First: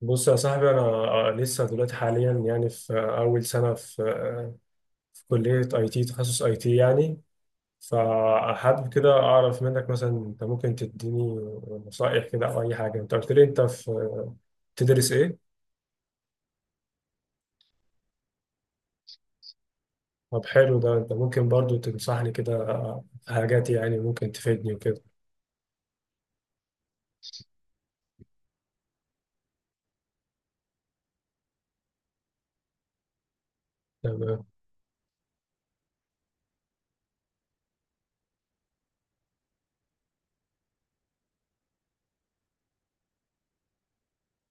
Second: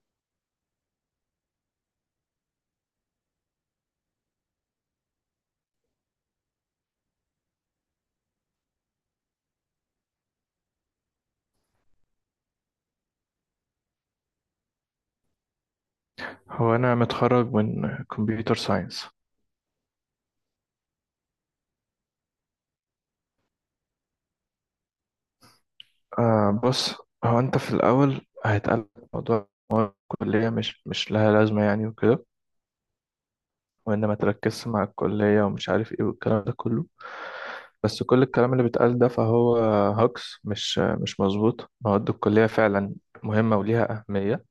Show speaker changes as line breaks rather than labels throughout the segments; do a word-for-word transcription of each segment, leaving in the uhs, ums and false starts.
بص يا صاحبي، انا آه، لسه دلوقتي حاليا يعني في اول سنه في في كليه اي تي، تخصص اي تي يعني. فحابب كده اعرف منك مثلا، انت ممكن تديني نصائح كده او اي حاجه. انت قلت لي انت في تدرس ايه؟
هو أنا متخرج من كمبيوتر ساينس.
طب حلو، ده انت ممكن برضو تنصحني كده في حاجات يعني ممكن تفيدني وكده.
آه بص، هو أنت في الأول هيتقال موضوع مواد الكلية مش مش لها لازمة يعني وكده، وإن ما
تمام.
تركزش مع الكلية ومش عارف إيه والكلام ده كله. بس كل الكلام اللي بيتقال ده فهو هاكس، مش مش مظبوط. مواد الكلية فعلا مهمة وليها أهمية.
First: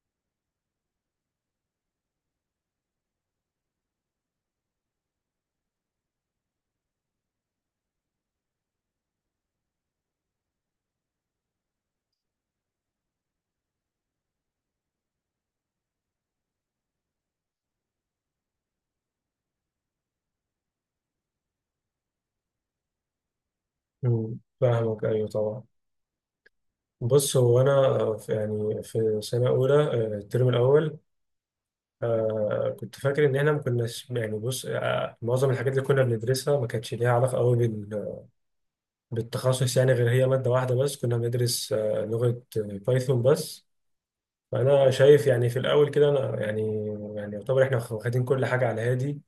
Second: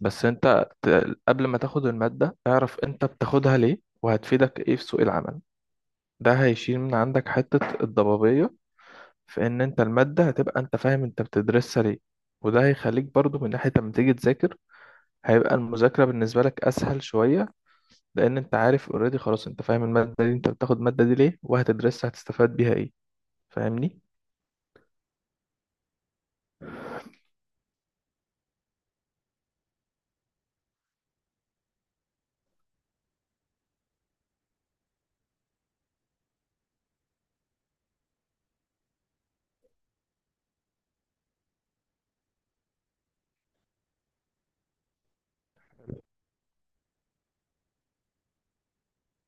بس أنت ت- قبل ما تاخد المادة اعرف أنت بتاخدها ليه وهتفيدك إيه في سوق العمل. ده هيشيل من عندك حتة الضبابية في ان انت المادة هتبقى انت فاهم انت بتدرسها ليه. وده هيخليك برضو من ناحية لما تيجي تذاكر هيبقى المذاكرة بالنسبة لك اسهل شوية، لان انت عارف اوريدي خلاص، انت فاهم المادة دي، انت بتاخد المادة دي ليه وهتدرسها هتستفاد بيها ايه. فاهمني؟
مم. فاهمك، ايوه طبعا. بص هو انا في- يعني في سنه اولى، آه، الترم الاول. آه كنت فاكر ان احنا ما كناش يعني، بص آه معظم الحاجات اللي كنا بندرسها ما كانتش ليها علاقه قوي بال- بالتخصص يعني. غير هي ماده واحده بس كنا بندرس آه لغه، آه، بايثون بس. فانا شايف يعني في الاول كده، انا يعني يعني يعتبر احنا واخدين كل حاجه على هادي.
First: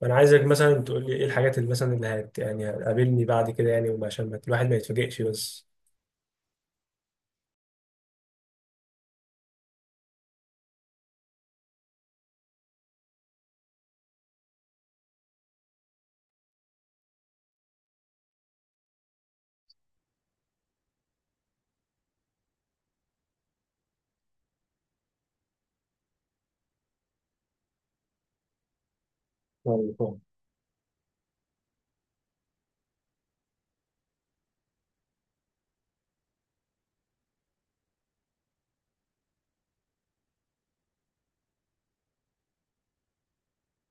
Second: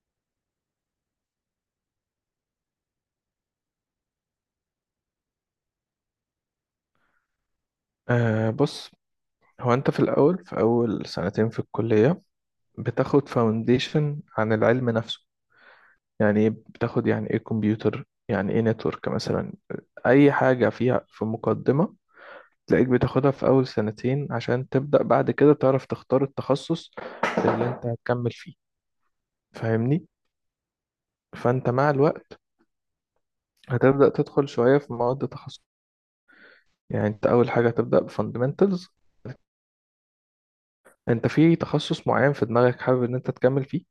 فانا عايزك مثلا تقول لي ايه الحاجات اللي مثلا اللي هت يعني هتقابلني بعد كده، يعني وعشان ما- الواحد ما يتفاجئش بس.
آه بص، هو انت في الاول في اول سنتين في الكلية بتاخد فاونديشن عن العلم نفسه. يعني ايه بتاخد، يعني ايه كمبيوتر، يعني ايه نتورك مثلا، اي حاجة فيها في مقدمة تلاقيك بتاخدها في أول سنتين عشان تبدأ بعد كده تعرف تختار التخصص اللي أنت هتكمل فيه.
أيوة
فاهمني؟
فاهم.
فأنت مع الوقت هتبدأ تدخل شوية في مواد تخصص. يعني أنت أول حاجة هتبدأ بفاندمنتالز. أنت في تخصص معين في دماغك حابب إن أنت تكمل فيه.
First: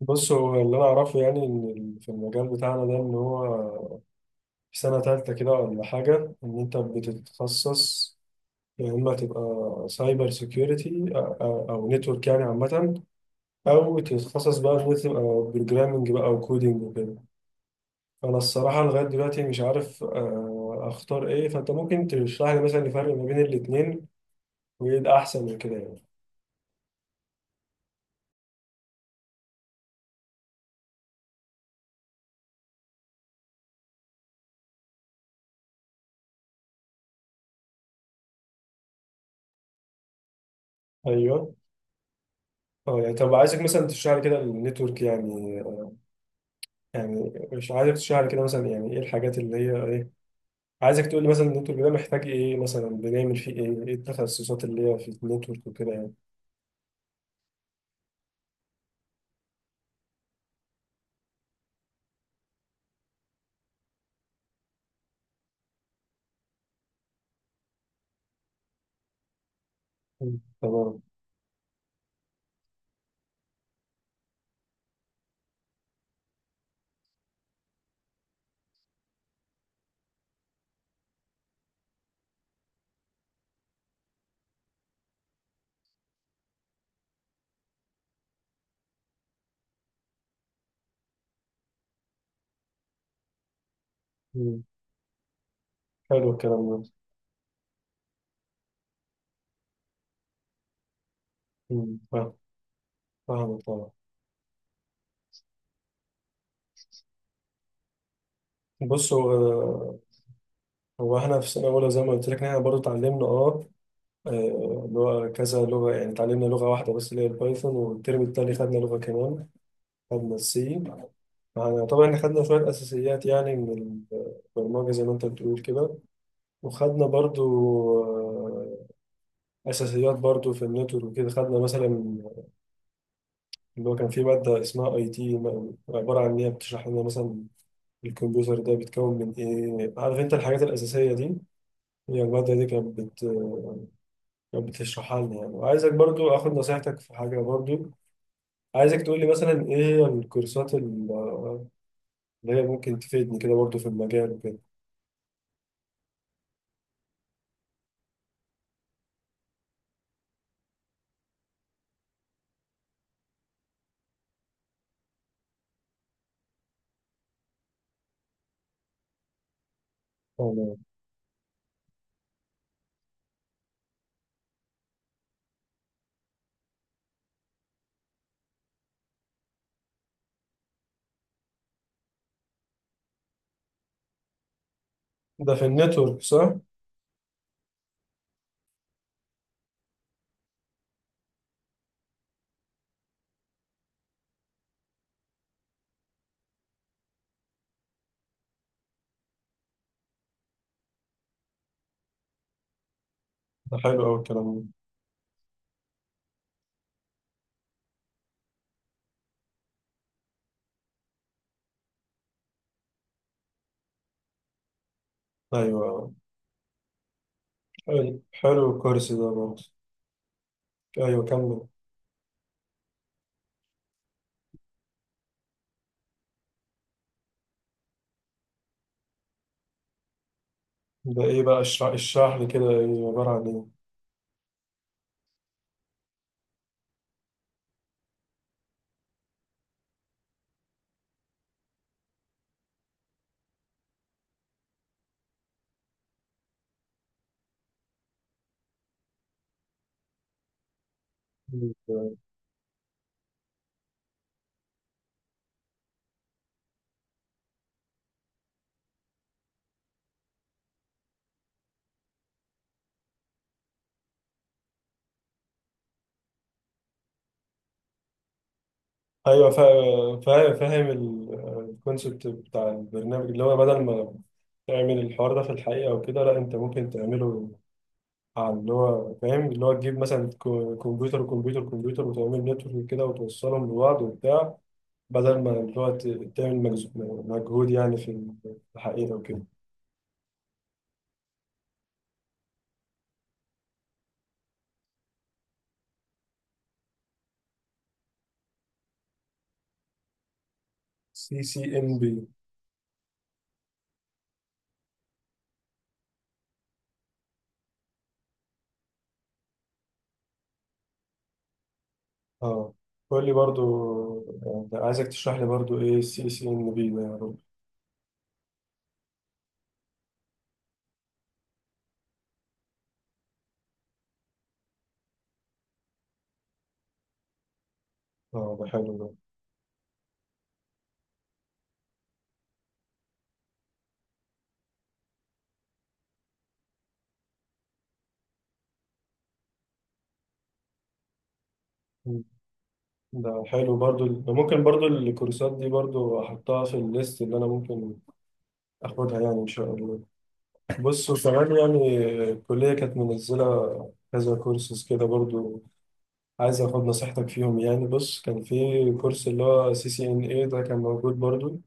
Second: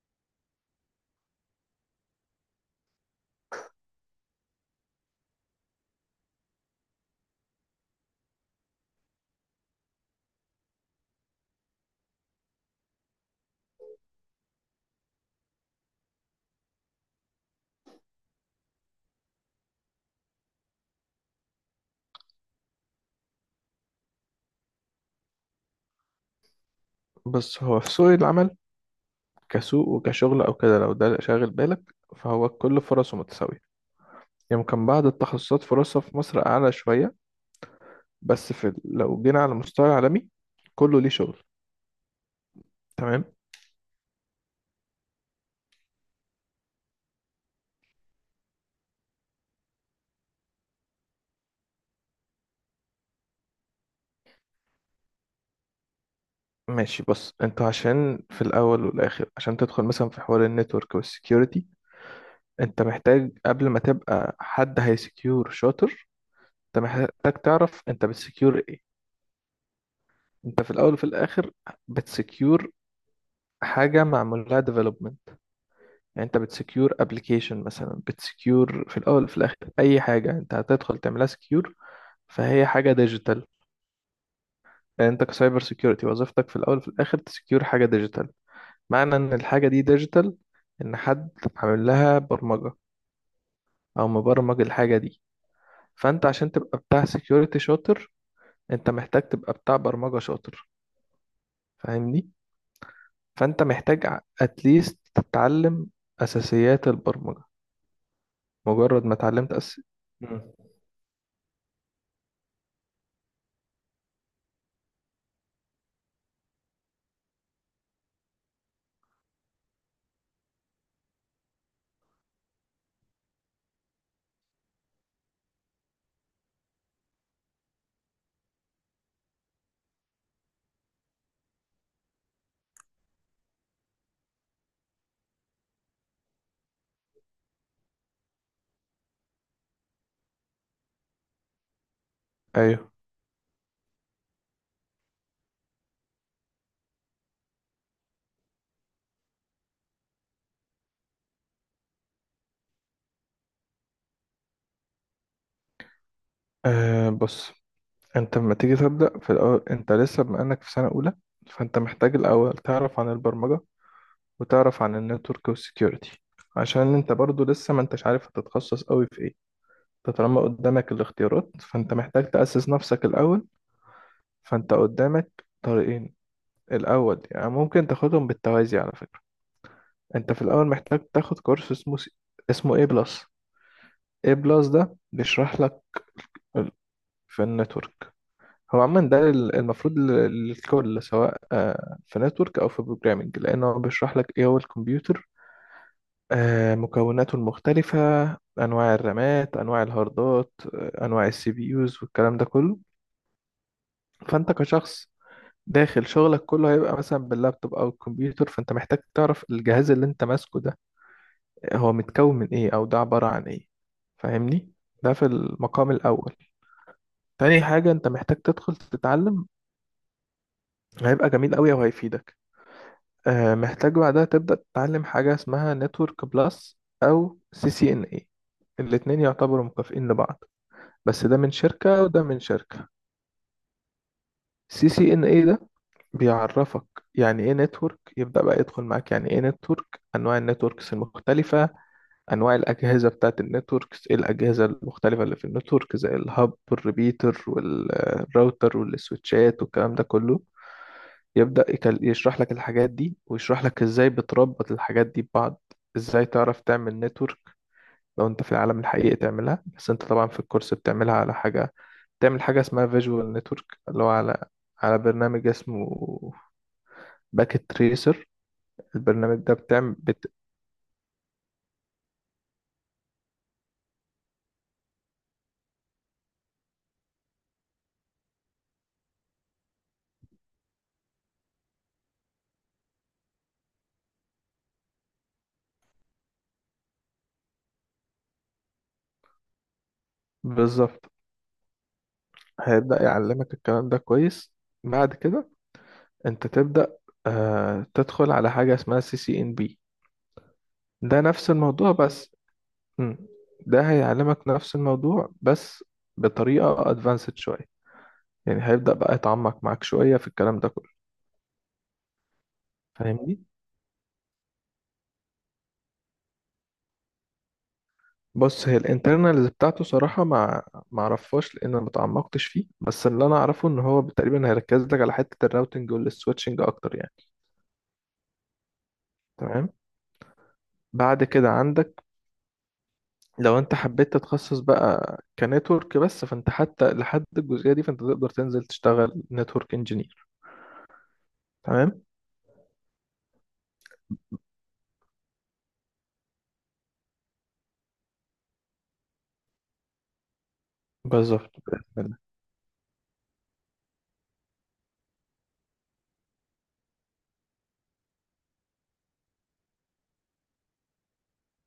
بص هو اللي انا اعرفه يعني ان ال- في المجال بتاعنا ده، ان هو في سنة تالتة كده ولا حاجة إن أنت بتتخصص. يا إما تبقى سايبر سيكيورتي، أو نتورك يعني عامة، أو تتخصص بقى في تبقى بروجرامنج بقى أو كودينج وكده. أنا الصراحة لغاية دلوقتي مش عارف آه، أختار إيه. فأنت ممكن تشرح لي مثلا الفرق ما بين الاتنين، وإيه الأحسن من كده يعني.
بس هو في سوق العمل كسوق وكشغل أو كده، لو ده شاغل بالك فهو كل فرصه متساوية. يمكن بعض التخصصات فرصها في مصر أعلى شوية، بس في لو جينا على مستوى عالمي كله ليه شغل.
أيوه. أه يعني
تمام.
طب عايزك مثلا تشرح لي كده النتورك يعني آه، يعني مش عايزك تشرح لي كده مثلا يعني إيه الحاجات اللي هي إيه. عايزك تقول لي مثلا النتورك ده محتاج ايه، مثلا بنعمل فيه ايه، ايه التخصصات اللي هي في النتورك وكده يعني.
ماشي، بص انت عشان في الاول والاخر عشان تدخل مثلا في حوار النتورك والسكيورتي، انت محتاج قبل ما تبقى حد هيسكيور شاطر، انت محتاج تعرف انت بتسكيور ايه.
مم.
انت في الاول
تمام.
وفي الاخر بتسكيور حاجه معمول لها ديفلوبمنت. يعني انت بتسكيور ابلكيشن مثلا، بتسكيور في الاول وفي الاخر اي حاجه انت هتدخل تعملها سكيور فهي حاجه ديجيتال. يعني انت كسايبر سكيورتي وظيفتك في الاول وفي الاخر تسكيور حاجه ديجيتال. معنى ان الحاجة دي ديجيتال ان حد عامل لها برمجة او مبرمج
مم.
الحاجة دي. فانت
حلو
عشان
الكلام
تبقى
ده.
بتاع سيكيورتي شاطر انت محتاج تبقى بتاع برمجة شاطر.
مم.
فاهمني.
فاهم. فاهم
فانت
طبعا.
محتاج اتليست تتعلم اساسيات البرمجة. مجرد
بص
ما
هو
اتعلمت أس...
آه،
مم.
هو احنا في سنه اولى، زي ما قلت لك إن احنا برضه اتعلمنا اه آه، لغه كذا لغه يعني. اتعلمنا لغه واحده بس اللي هي البايثون، والترم التاني خدنا لغه كمان، خدنا السي. يعني طبعا احنا خدنا شويه اساسيات يعني من البرمجه زي ما انت بتقول كده. وخدنا برضه آه، اساسيات برضو في النتورك وكده. خدنا مثلا اللي هو كان في ماده اسمها اي تي، عباره عن ان هي بتشرح لنا مثلا الكمبيوتر ده بيتكون من ايه، عارف انت الحاجات الاساسيه دي. هي الماده دي
ايوه.
كانت بت كانت بتشرحها لنا يعني. وعايزك برضو اخد نصيحتك في حاجه برضو. عايزك تقول لي مثلا ايه هي الكورسات ال- اللي هي ممكن تفيدني كده برضو في المجال وكده.
أه بص، انت لما تيجي تبدأ في الأول انت لسه بما انك في سنة اولى، فانت محتاج الاول تعرف عن البرمجة وتعرف عن النتورك والسكيورتي، عشان انت برضو لسه ما انتش عارف هتتخصص قوي في ايه. انت طالما
تمام.
قدامك الاختيارات فانت محتاج تأسس نفسك الأول. فانت قدامك طريقين. الأول يعني ممكن تاخدهم بالتوازي على فكرة. انت في الأول محتاج تاخد كورس اسمه س- اسمه A بلس. A بلس ده
ده
بيشرح
في
لك
النتورك صح؟
ال- في النتورك. هو عموما ده ال- المفروض لل- للكل سواء آه، في نتورك أو في بروجرامنج، لأنه بيشرح لك إيه هو الكمبيوتر، آه، مكوناته المختلفة، أنواع الرامات، أنواع الهاردات، آه، أنواع السي بي يوز والكلام ده كله.
ده حلو أوي الكلام
فأنت
ده.
كشخص داخل شغلك كله هيبقى مثلا باللابتوب او الكمبيوتر، فانت محتاج تعرف الجهاز اللي انت ماسكه ده هو متكون من ايه او ده عبارة عن ايه. فاهمني. ده في المقام
أيوه.
الاول. تاني حاجة انت
حلو
محتاج
حلو
تدخل
الكورس ده
تتعلم،
برضه. أيوه
هيبقى جميل
كمل.
قوي وهيفيدك. آه، محتاج بعدها تبدأ تتعلم حاجة اسمها نتورك بلس او سي سي ان اي. الاتنين يعتبروا مكافئين لبعض،
ده
بس ده
ايه
من
بقى؟ اشرح
شركة وده
اشرح
من
لي كده
شركة.
يعني، عبارة عن ايه.
سي سي ان اي ده بيعرفك يعني ايه نتورك، يبدأ بقى يدخل معاك يعني ايه نتورك، انواع النتوركس المختلفة، انواع الاجهزة بتاعت النتوركس، ايه الاجهزة المختلفة اللي في النتورك زي الهب والريبيتر والراوتر والسويتشات والكلام ده كله. يبدأ يكل-
مم.
يشرح لك الحاجات دي، ويشرح لك ازاي بتربط الحاجات دي ببعض. ازاي تعرف تعمل نتورك لو انت في العالم الحقيقي تعملها، بس انت طبعا في الكورس بتعملها على حاجة. تعمل حاجة اسمها فيجوال نتورك اللي هو على على برنامج اسمه باكيت تريسر. البرنامج
ايوه
ده بتعمل
فا-
بت...
فا- فاهم الكونسبت بتاع البرنامج، اللي هو بدل ما تعمل الحوار ده في الحقيقة وكده، لا انت ممكن تعمله على اللي هو فاهم. اللي هو تجيب مثلا كو- كمبيوتر وكمبيوتر وكمبيوتر، وتعمل نتورك كده وتوصلهم لبعض وبتاع، بدل ما اللي هو ت- تعمل مجز- مجهود يعني في الحقيقة وكده.
بالظبط. هيبدأ يعلمك الكلام ده كويس. بعد كده انت تبدأ آه تدخل على حاجة اسمها سي سي ان بي. ده
سي
نفس
سي ام
الموضوع
بي.
بس. مم. ده هيعلمك نفس الموضوع بس بطريقة ادفانسد شوية، يعني هيبدأ بقى يتعمق معاك شوية في الكلام ده كله.
اه قول لي
فاهمني؟
برضو، يعني عايزك تشرح لي برضو ايه السي سي ام بي ده، يا رب.
بص، هي الانترنالز بتاعته صراحة ما ما اعرفهاش، لان انا ما تعمقتش فيه، بس اللي انا اعرفه ان هو تقريبا هيركز لك على حتة الراوتنج والسويتشنج اكتر يعني.
اه ده حلو ده.
تمام. بعد كده عندك لو انت حبيت تتخصص بقى كنتورك بس، فانت حتى لحد الجزئية دي فانت تقدر تنزل تشتغل نتورك انجينير. تمام،
مم. ده حلو برضو ده، ممكن برضو الكورسات دي برضو احطها في الليست اللي انا ممكن اخدها يعني ان شاء الله. بص
بالظبط
وكمان
بإذن
يعني
الله.
الكلية كانت منزلة كذا كورسز كده برضو. عايز اخد نصيحتك فيهم يعني. بص كان في كورس اللي هو سي سي ان اي ده كان موجود برضو،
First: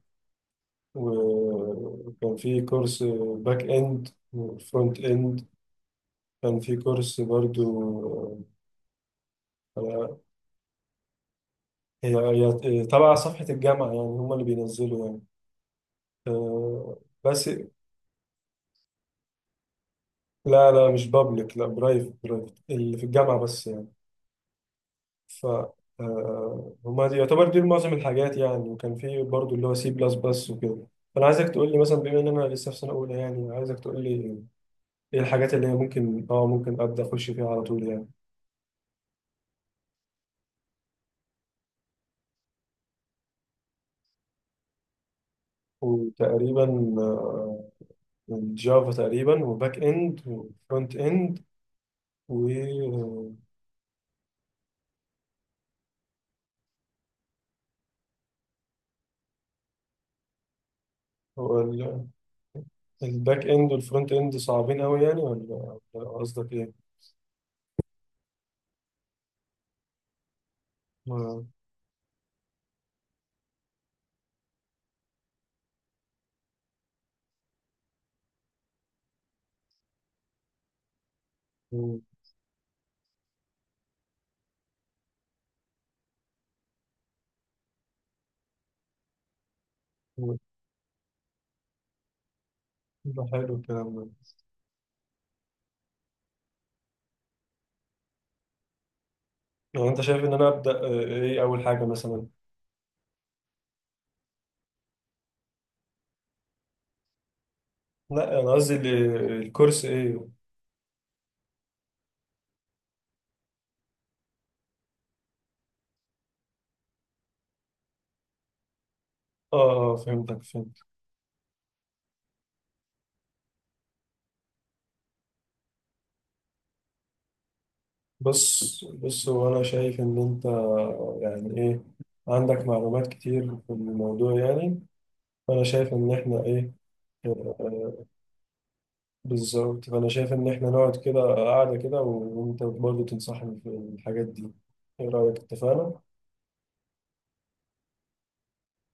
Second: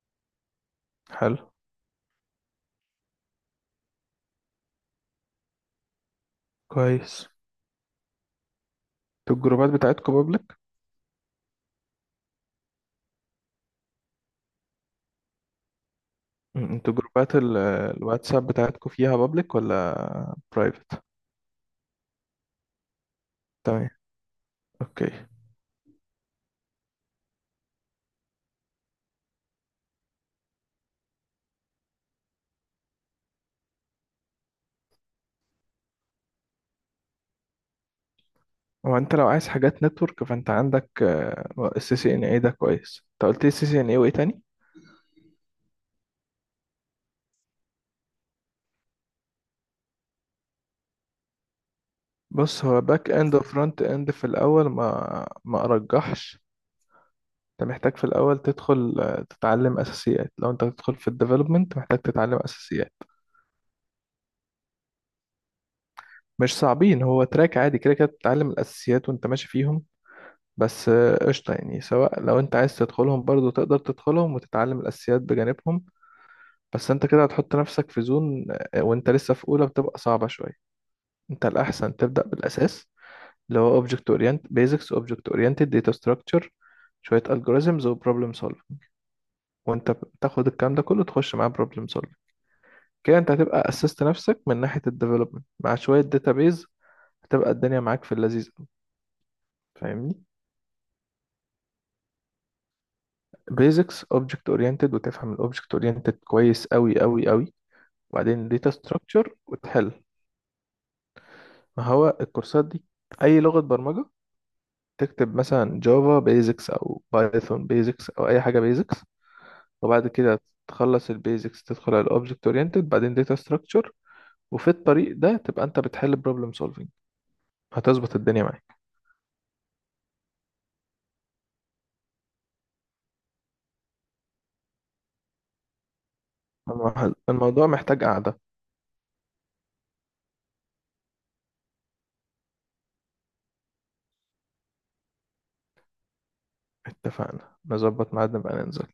حلو.
وكان في كورس باك اند وفرونت اند، كان في كورس
كويس.
برضو
انتوا الجروبات بتاعتكم
آه،
بابليك؟
هي هي تبع صفحة الجامعة يعني، هم اللي بينزلوا يعني
انتوا
آه،
جروبات
بس.
ال- الواتساب بتاعتكم فيها بابليك ولا
لا لا
برايفت؟
مش بابليك، لا برايفت برايفت اللي في الجامعة بس يعني.
تمام، اوكي.
ف آه، هما دي يعتبر دي معظم الحاجات يعني، وكان في برضو اللي هو سي بلس بلس وكده. فأنا عايزك تقول لي مثلا بما إن أنا لسه في سنة أولى يعني. عايزك تقول لي إيه الحاجات اللي هي ممكن أه ممكن أبدأ أخش فيها على طول يعني.
هو انت لو عايز حاجات نتورك فانت عندك السي سي ان اي، ده كويس. انت قلت لي سي سي ان اي وايه تاني؟
وتقريبا آه، الجافا تقريبا، وباك إند وفرونت إند، و.
بص، هو باك اند وفرونت اند في الاول ما ما ارجحش. انت محتاج في الاول تدخل آه، تتعلم اساسيات. لو انت هتدخل في
هو
الديفلوبمنت محتاج
ال-
تتعلم اساسيات.
الباك إند والفرونت إند صعبين أوي يعني، ولا ولا، قصدك
مش
إيه؟
صعبين، هو تراك عادي كده كده بتتعلم الاساسيات وانت ماشي فيهم. بس آه،
آه،
قشطه يعني، سواء لو انت عايز تدخلهم برضو تقدر تدخلهم وتتعلم الاساسيات بجانبهم. بس انت كده هتحط نفسك في زون، آه، وانت لسه في اولى بتبقى صعبه شويه. انت الاحسن
مم.
تبدا بالاساس، اللي هو object orient basics، object oriented، data structure، شويه algorithms و problem solving. وانت
مم.
تاخد الكلام ده كله تخش معاه problem solving. كده
ده
انت
حلو
هتبقى
الكلام
اسست
ده.
نفسك من ناحيه الديفلوبمنت، مع شويه database هتبقى الدنيا معاك في اللذيذ أوي.
لو انت شايف
فاهمني،
ان انا ابدا، آه، ايه اول حاجه مثلا؟
basics object oriented، وتفهم ال object oriented كويس قوي قوي قوي،
لا
وبعدين
انا
data
قصدي ال-
structure
الكورس
وتحل.
ايه.
ما هو الكورسات دي اي لغه برمجه. تكتب مثلا جافا بيزكس او بايثون بيزكس او اي حاجه بيزكس،
اه اه
وبعد كده
فهمتك فهمت.
تخلص البيزكس تدخل على الاوبجكت اورينتد، بعدين داتا ستراكشر، وفي الطريق ده تبقى انت بتحل بروبلم سولفنج، هتظبط الدنيا معاك.
بص بص هو انا شايف ان انت يعني ايه، عندك معلومات كتير في الموضوع يعني. فانا شايف ان احنا ايه.
المح-
آه،
الموضوع محتاج
آه،
قعدة.
بالظبط. فانا شايف ان احنا نقعد كده قاعده كده، وانت برضه تنصحني في الحاجات دي. ايه رايك، اتفقنا؟
اتفقنا نظبط ميعاد نبقى ننزل.